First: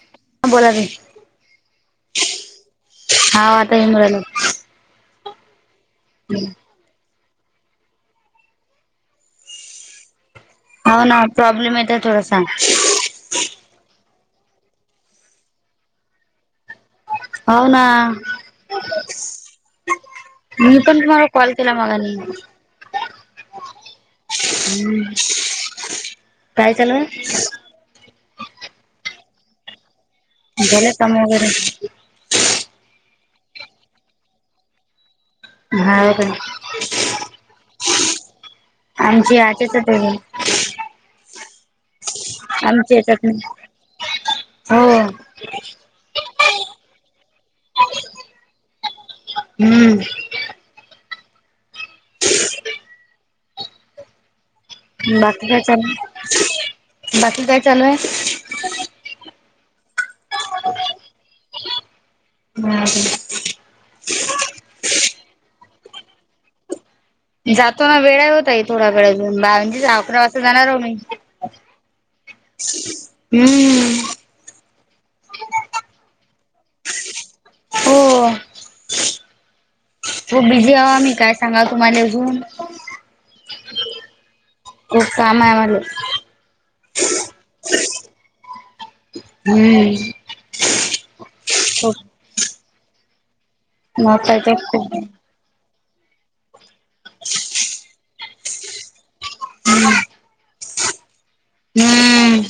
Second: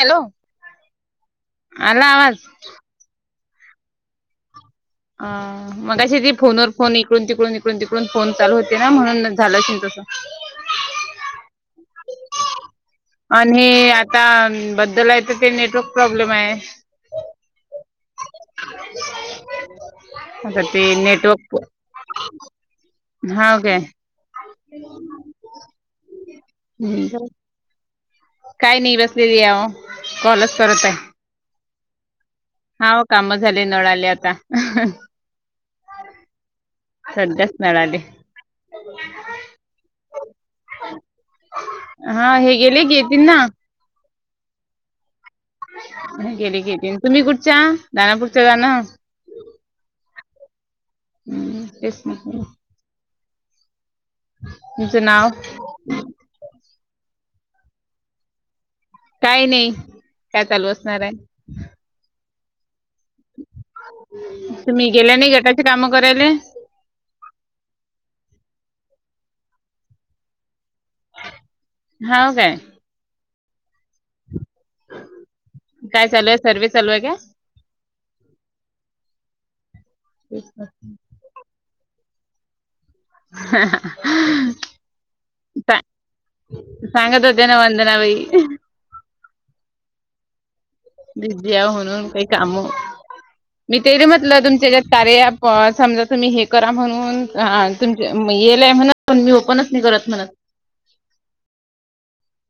Hello! बोला की. आला आवाज हा आता इंगळला. आ मघाशी ती फोनवर फोन इकडून तिकडून इकडून तिकडून फोन चालू होते ना म्हणूनच झाल असेल तस हो ना प्रॉब्लेम येतोय थोडासा. आणि आता बद्दल आहे तर ते नेटवर्क प्रॉब्लेम आहे. होव ना? आता मी ते पण तुम्हाला कॉल केला मंग आणि होव काय? काय चाल काही नाही बसलेली आवो झाल काम वगैरे? हाव काम झाले. नोळाले आता. हाव का? सध्याच नळ आले. आमचे आजेच ते हा हे गेले की येतील याच्यात नाही ना? हो. गेली की येतील. तुम्ही कुठच्या? जाना पुढच्या जाणं हम्म. हम्म तेच म्हंटल. तुमचं नाव बाकी काय चालू आहे? बाकी काय चालू आहे? काय नाही. काय चालू असणार आहे? [unintelligible] तुम्ही गेल्या नाही गटाची कामं करायले. जातो ना वेळाय ओ ताई. थोडा वेळ अजून. दहा म्हणजे अकरा वाजता जाणार व मी. हाव काय? हम्म. काय चालू आहे? सर्व्हिस चालू आहे काय? हो. हो बिझी हवा मी काय सांगाल तुम्हालेखनले अजून ह हा हा खूप काम आहे आम्हाला सां - सांगत होत्या ना वंदना बाई हम्म. बीजी खूप म्हणून काही काम. मी ते मग म्हटलं काय तर तुमच्यात्या खूप कार्या ॲप समजा तुम्ही हे करा म्हणून. तुम येलय म्हणून मी ओपनच नाही करत म्हणत. हम्म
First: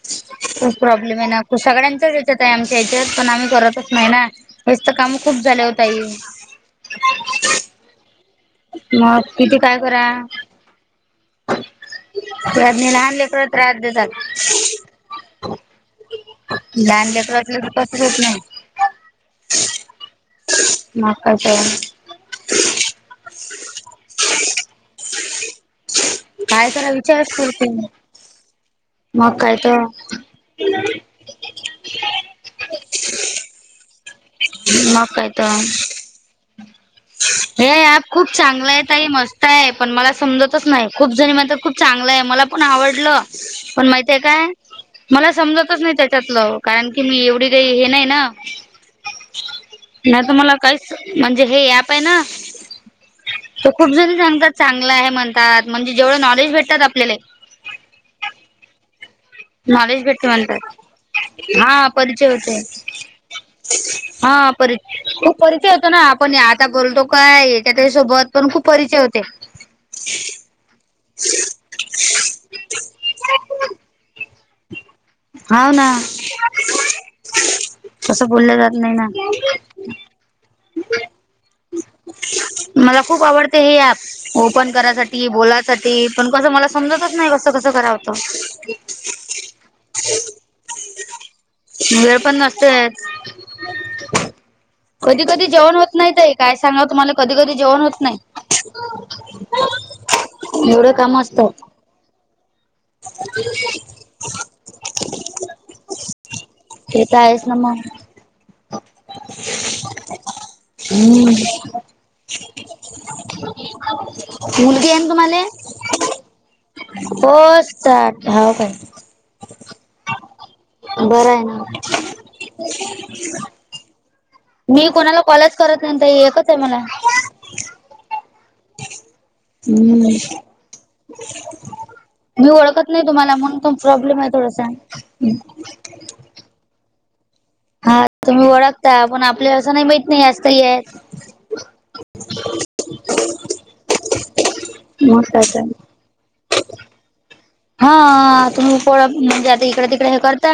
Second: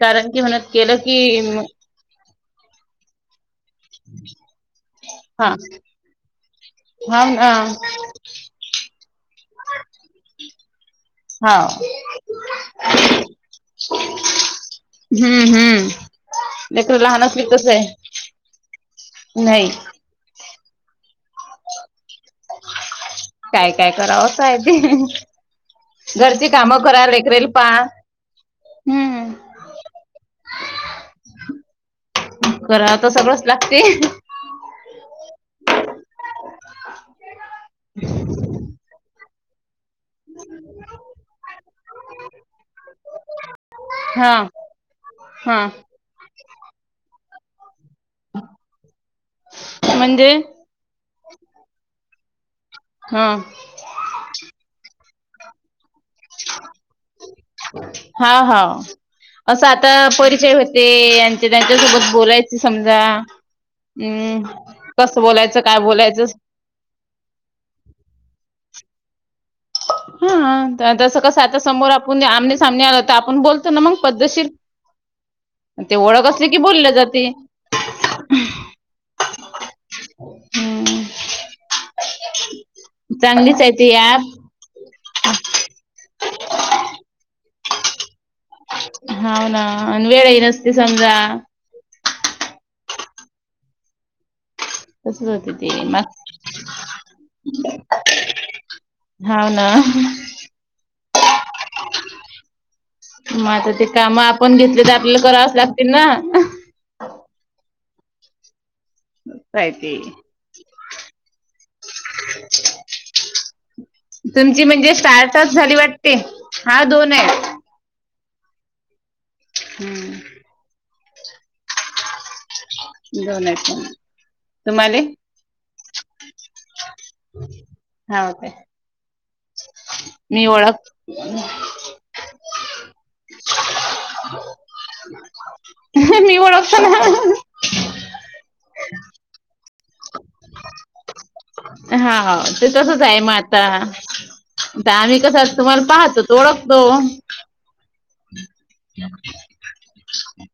कारण की म्हणत खूप केलं प्रॉब्लेमे ना. की म- सगळ्यांच्याच याच्यात आहे आमच्या या्याच्यात. पण आम्ही करतच नाही ना. हेच त काम खूप हा झाले हो ताई. हाव ना. मग किती काय करा. हाव त्यातनि लहान लेकर त्रास देतात. हम्म हम्म लेकरं लहान असली लेकराच की कसं कसच आहे होत नाही. नाही मग काय त. काय काय करावं असय ते. घरची काय कामं करा. विचारच लेकराले करते पाहा. मग काय त. कराव त सगळंच लागते. मग काय त. हे ॲप खूप चांगलंय ताई. मस्त तय. पण मला समजतच नाही. खूप जणी म्हणता खूप चांगलंय. मला पण आवडलं. पण माहितीय हा काय? मला हा समजतच नाही त्याच्यातलं. कारण की मी एवढी काही हे नाही ना. नाही त म्हणजे मला काहीच. म्हणजे हे एपे ना. ह. ते खूप जण सांगतात. चांगला आहे म्हणतात. म्हणजे जेवढं नॉलेज भेटतात आपल्याले. हा हा. असं आता नॉलेज भेटते परिचय म्हणतात होते. हा त्यांच्यासोबत परिचय बोलायचे होते समजा. हा हम्म पर कसं खूप बोलायचं परिचय काय होतो ना. बोलायचं आपण आता बोलतो काय त्याच्या सोबत पण खूप परिचय होते. ह. जसं कस आता समोर आपण आमने सामने आलो त आपण बोलतो ना मग पद्धशीर. हाव ना ते ओळख असली की बोले जातेय. तसं बोलं जात नाही ना. हम्म मला खूप चांगलीच आवडते आहे हे ती ऍप. फोन करासाठी. बोलायसाठी. पण कसं मला समजतच नाही. कसं कसं करावतं. हव ना. अन वेळही नसते समजा. वेळ पण नसतेच. कधी तसच कधी होते जेवण ते होत नाही मग ताई. काय सांगाव तुम्हाला कधी कधी जेवण होत नाही. हाव ना. एवढं काम असतं. म आता ते काम आपण घेतले. त आपल्याला करावाच लागतील ना. तेेत आहेस ना म. काय ते हम्म. तुमची मुलगी म्हणजे आहे ना तुम्हाले? स्टार्टच झाली वाटते हा दोन हो. आहेत. हाव काय. हम्म. बरंय ना. दोनी पण. मी कोणाला कॉलच करत नाही ना ताई. एकचे मला. हाव काय हम्म. मी ओळख मी ओळखत नाही तुम्हाला म्हणून ते प्रॉब्लेम आहे थोडसा. मी ओळखतोय ना. तुम्ही ओळखता पण आपल्या असं नाही माहित नाही असेही आहे. हा ते तसच आहे मग आता. आता आम्ही मग काय कसं तर तुम्हाला पाहतो. ओळखतो. हा तुम्ही [unintelligible] म्हणजे आता इकडे तिकडे हे करता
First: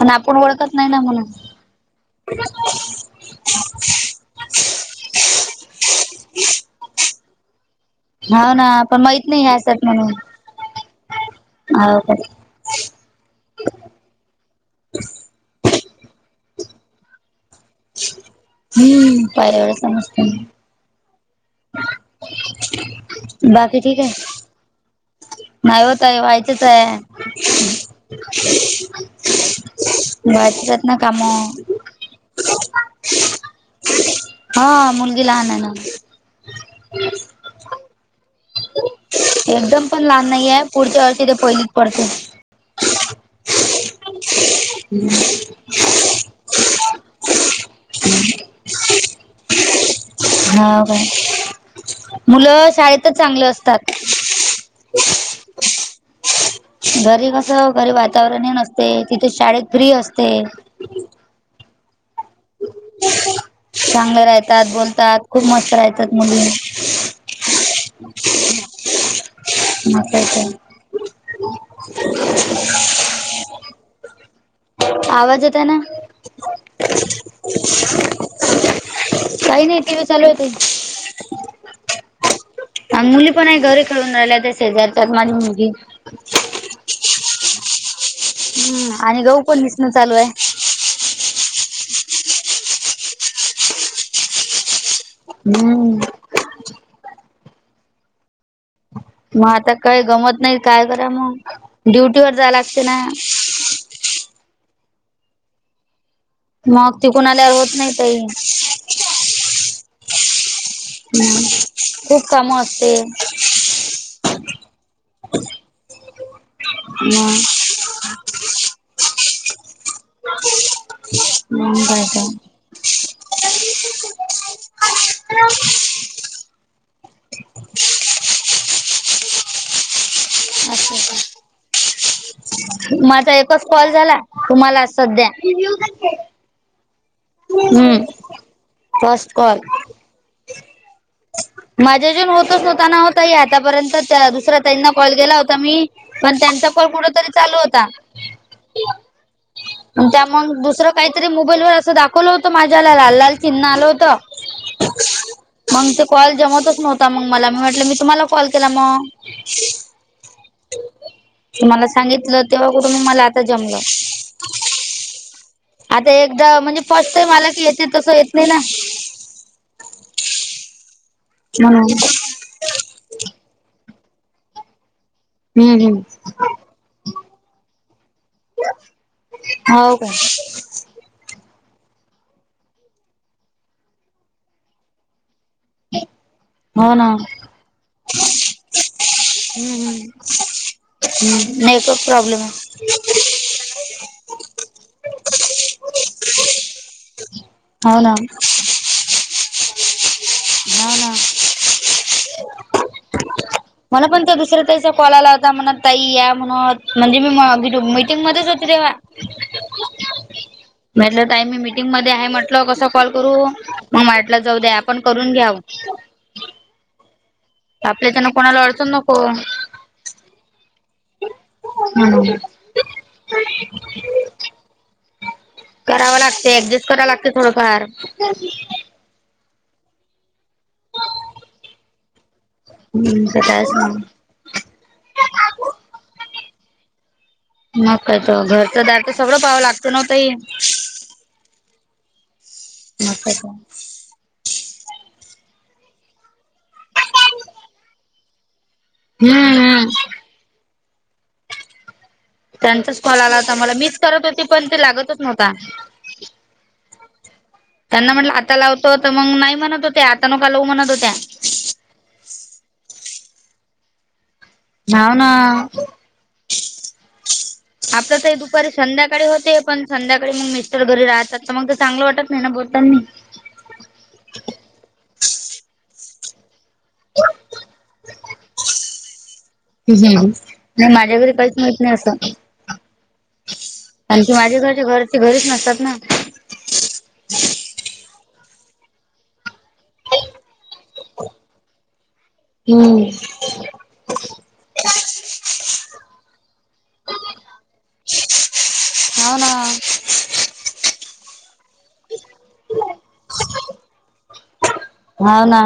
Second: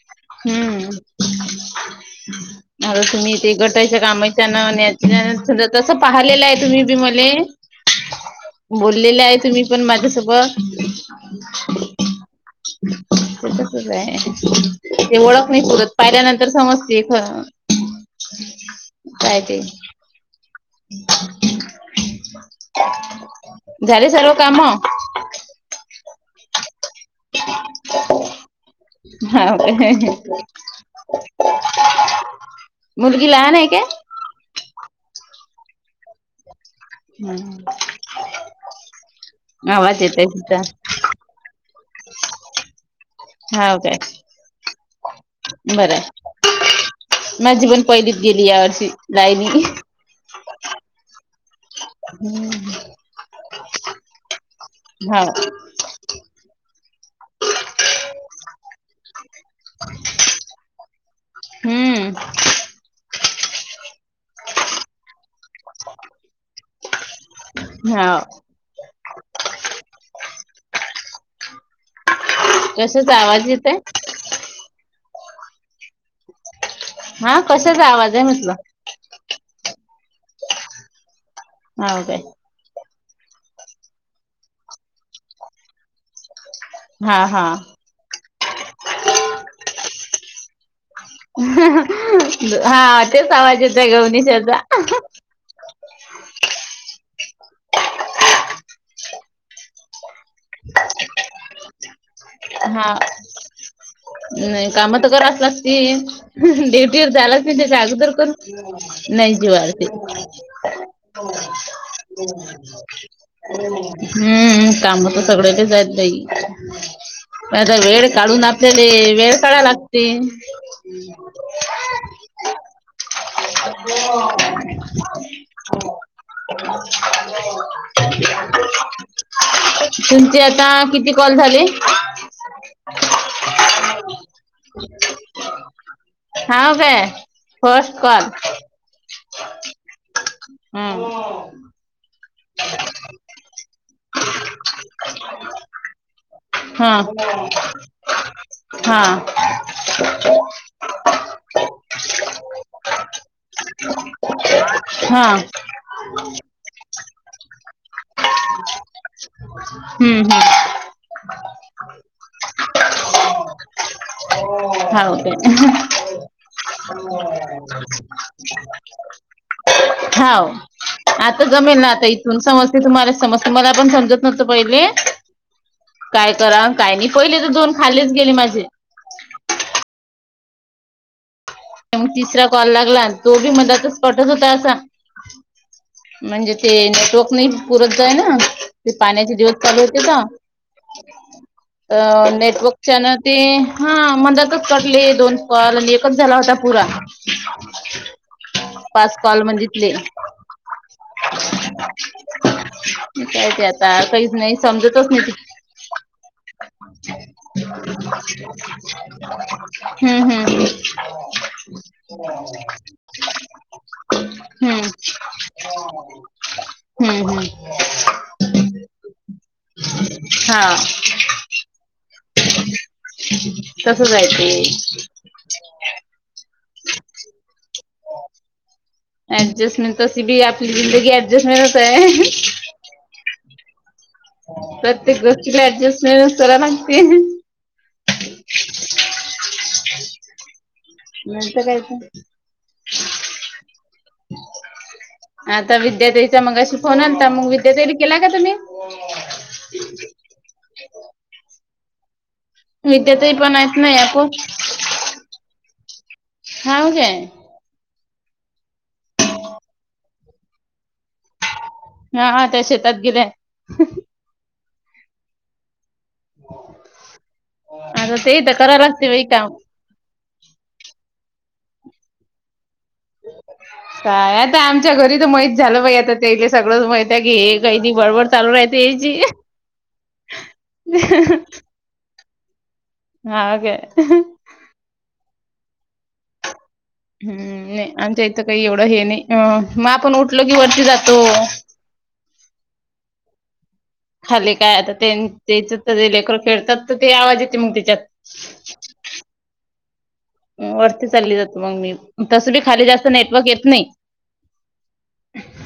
पण आपण ओळखत नाही हम्म ना म्हणून. [unintelligible] तस पाहिलेलं आहे तुम्ही बी मले. हो ना आपण माहित बोललेले आहे नाही ह्या तुम्ही पण असतात म्हणून माझ्यासोबत. हो का! तेच आहे ते ओळख नाही सुरत पाहिल्या तर समजते खर हम्म काय ते. पाहिल्या वेळेस समजते बाकी ठीक झाली सर्व आहे काम? नाही होतय व्हायचच आहे. हाव काय [unintelligible] ना काम मुलगी लहान आहे काय? हो. मुलगी लहान आहे ना. एकदम आवाज पण येतय लहान नाही आहे. पुढच्या वर्षी ते पहिलीत पडते. हा काय. [unintelligible] बरं आहे. माझी पण पहिलीत गेली या वर्षी सायली. ह काय. मुलं शाळेतच चांगलं असतात. हाव घरी कसं घरी वातावरणही नसते, तिथे शाळेत फ्री असते. हम्म. चांगले राहतात, बोलतात, खूप मस्त राहतात मुली. हाव कशाचा आवाज येत आहे [unintelligible] आवाज येतोय ना? हां कशाचा आवाज आहे? म्हटलं. काही नाही टी व्ही चालू होती. हा काय. आणि मुली पण आहे, घरी खेळून राहिल्याय त्या शेजारच्यात माझी मुलगी [unintelligible] हा हा. हम्म आणि गहू पण पिसणं चालू आहे. हां तेच आवाज येतोय [unintelligible] हम्म. मग आता काय गमत नाही काय करा मग ड्युटी वर जायला लागते ना. हा नाही कामात तर कराच लागती. मग ड्युटीवर तिकून जालाच आल्यावर [unintelligible] होत नाही अगोदर ताई करून हम्म [unintelligible] [unintelligible] खूप काम असते. हम्म. काम तर सगळ्यांचेच आहे ताई. हम्म. पण आता वेळ काढू लागते ते वेळ काढा लागते [unintelligible] [unintelligible] [unintelligible] [unintelligible] तुमचे आता किती कॉल झाले. माझा एकच कॉल झाला तुम्हाला सध्या. हाव काय फर्स्ट हम्म कॉल फस्ट कॉल हम्म माझ्याच्यान होतंच नव्हता ताई आतापर्यत. त्या दुसऱ्या ताईंना कॉल केला होता मी. पण त्यांचा कॉल हा कुठ तरी चालू होता. हा [inaudible] आणि त्या मग दुसर काहीतरी मोबाईल वर अस दाखवल होत. माझ्या ह्याला लाल लाल चिन्ह आल होत. हा मग ते कॉल जेव्हापासून नव्हता मग मला मी म्हटल मी तुम्हाला कॉल केला मग. हम्म हम्म तुम्हाला सांगितल, तेव्हा कुठून मला आता जमल. हाव काय आता एकदा म्हणजे फर्स्ट टाईम आला की येते. तस येत नाही ना. [inaudible] [unintelligible] आता जमेल ना म्हणून आता इथून समजते. तुम्हाला समजते मला पण समजत नव्हत पहिले. हम्म हम्म काय कराव काय नाही, पहिले तर दोन खालीच गेले माझे‌. हाव काय मग काय मग तिसरा कॉल लागला, तो बी मध्यतच तर कटच होतोय असा. म्हणजे ते हो ना नेटवर्क नाही पुरतय ना, ते पाण्याचे दिवस चालू आहेत तिथ. हम्म नेटवर्क प्रॉब्लेम नेटवर्कच्या न आहे. ते हा मंदातच कटले. दोन कॉल आणि एकच झाला होता पुरा. हो ना पास कॉल म्हणजे प्ले हा ना जाऊदे आता. मला पण काहीच त्या नाही दुसऱ्या ताईचा समजतच कॉल नाही आला ते होता म्हण ताई या म्हण म्हणजे मी म मटिंगमध्येच होती तेवा [inaudible] हम्म हम्म हम्म मिटीगमध्ये आहे म्हटल कस कॉल करू. मग माटलं जाऊ द्या हम्म आपण करून घ्याव. हम्म हम्म आपल्याच्यांना कुणाला अडचण नको हा ह हो कराव लागत. ऍडजस्ट कराव लागते थोडफार. ऍडजस्टमेंट तशी बी आपली जिंदगी ऍडजस्टमेंट व्हायला तयार आहे. हम्म प्रत्येक व्यक्तीला ऍडजस्टमेंटच करावे लागते. म कायत घरच दारच सगळ पाव लागत ना हो ताई. नच कायच [unintelligible] मग काय तर आता विदया ताईचा मगाशी फोन आलता, मंग विद्याताईला केला का तुम्ही? हम् हम्. त्यांचाच कॉल विद्याताई आला होता पण मला, आहेत ना मिच या पो करत होती पण ते लागतच नव्हता. हाव काय. त्यांना म्हटलं आता लावतो, तर मग नाही म्हणत होत्या, आता नका लऊ म्हणत होत्या. हां हां त्या शेतात गेल्याय. धाव ना, आता आपलं ते तर दुपारी करावं लागते बाई संध्याकाळी काम. होतय. पण संध्याकाळी मग मिस्टर घरी राहतात, तर मग तर चांगलं वाटत नही ना बोलतानी. काय आता, आमच्या घरी त माहित झालं बाइ आता तेले सगळं माहित त की हे काही त बडबडं चालू राहते हिची. नाही माझ्या घरी काहीच माहित नाही अस, काय आणखी माझ्या घरच्या-घरची-घरीच नसतात ना. हम्म नही आमच्या इथं काही एवढं हे नही, अ आपण उठलो की वरती जातो. हम्म. खाली काय आता त्यां-त्याचे ते लेकर खेळतात, तर ते आवाज येते मग त्याच्यात. [unintelligible] हाना. म वरती चालली जाते मग मी, तस बी खाली जास्त नेटवर्क येत नही. हाव ना.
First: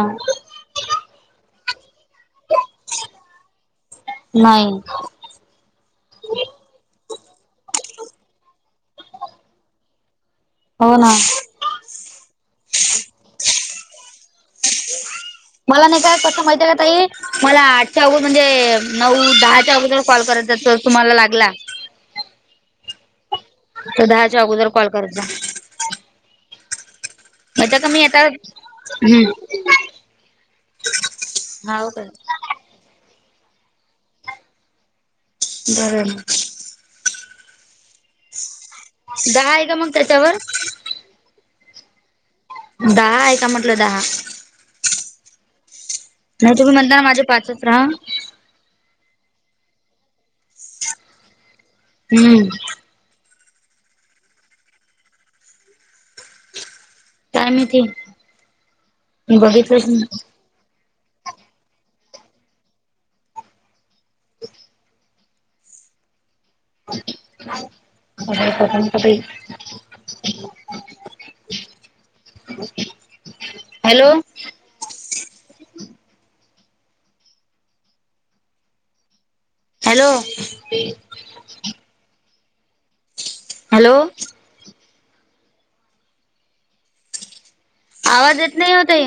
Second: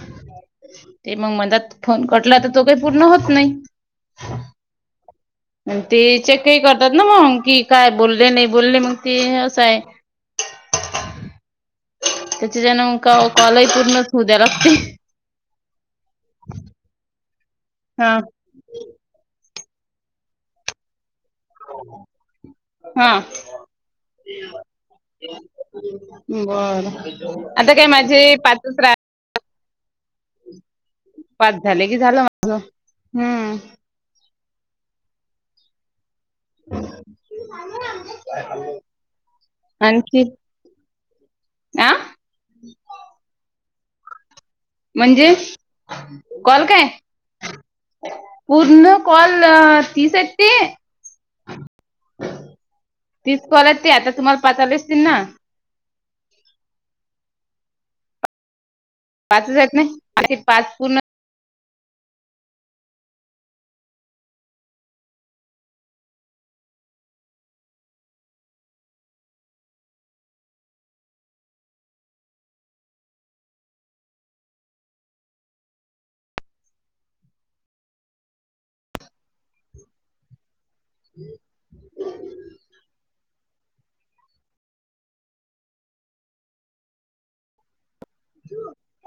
ते मग मदात फोन कटला तर, तो काही पूर्ण होत नाही. नाही. मं ते चेकही करतात ना मग, की काय बोले नाही, बोले मग ते असं हाय. हो ना. त्याचे जणं मंग का कॉलही पूर्णच होऊ द्यावे लागतील. मला नाही का कसं माहिती ये का ताई, मला आजच्या हा अग म्हणजे नऊ दहाच्या अगोदर कॉल करायचा, जर तुम्हाला लागला. हं. तर दहाच्या अगोदर कॉल करायचा बर, आता माहिती आहे काय का मी माझे पाच रा हम्म. पाच झाले हाव कि, काय झालं माझ. हम्म. बरं मं. [unintelligible] दहा आहे का मग आणखी? त्याच्यावर आं? दहा हाय का म्हटलं दहा? म्हणजे? नही कॉल तुम्ही काय म्हणता ना माझे पाच राह पूर्ण कॉल तीसयेत ते. हम्म. तीस कॉल ये ते, आता तुम्हाला पातले असतील ना? काय माहिती, मी पाचच आहेत बघितलं च नहीं. ना ते पाच पूर्ण अ प्रथम कते [unintelligible] हॅलो? हॅलो? हम्. हॅलो? आवाज येत नाही ओ ताई.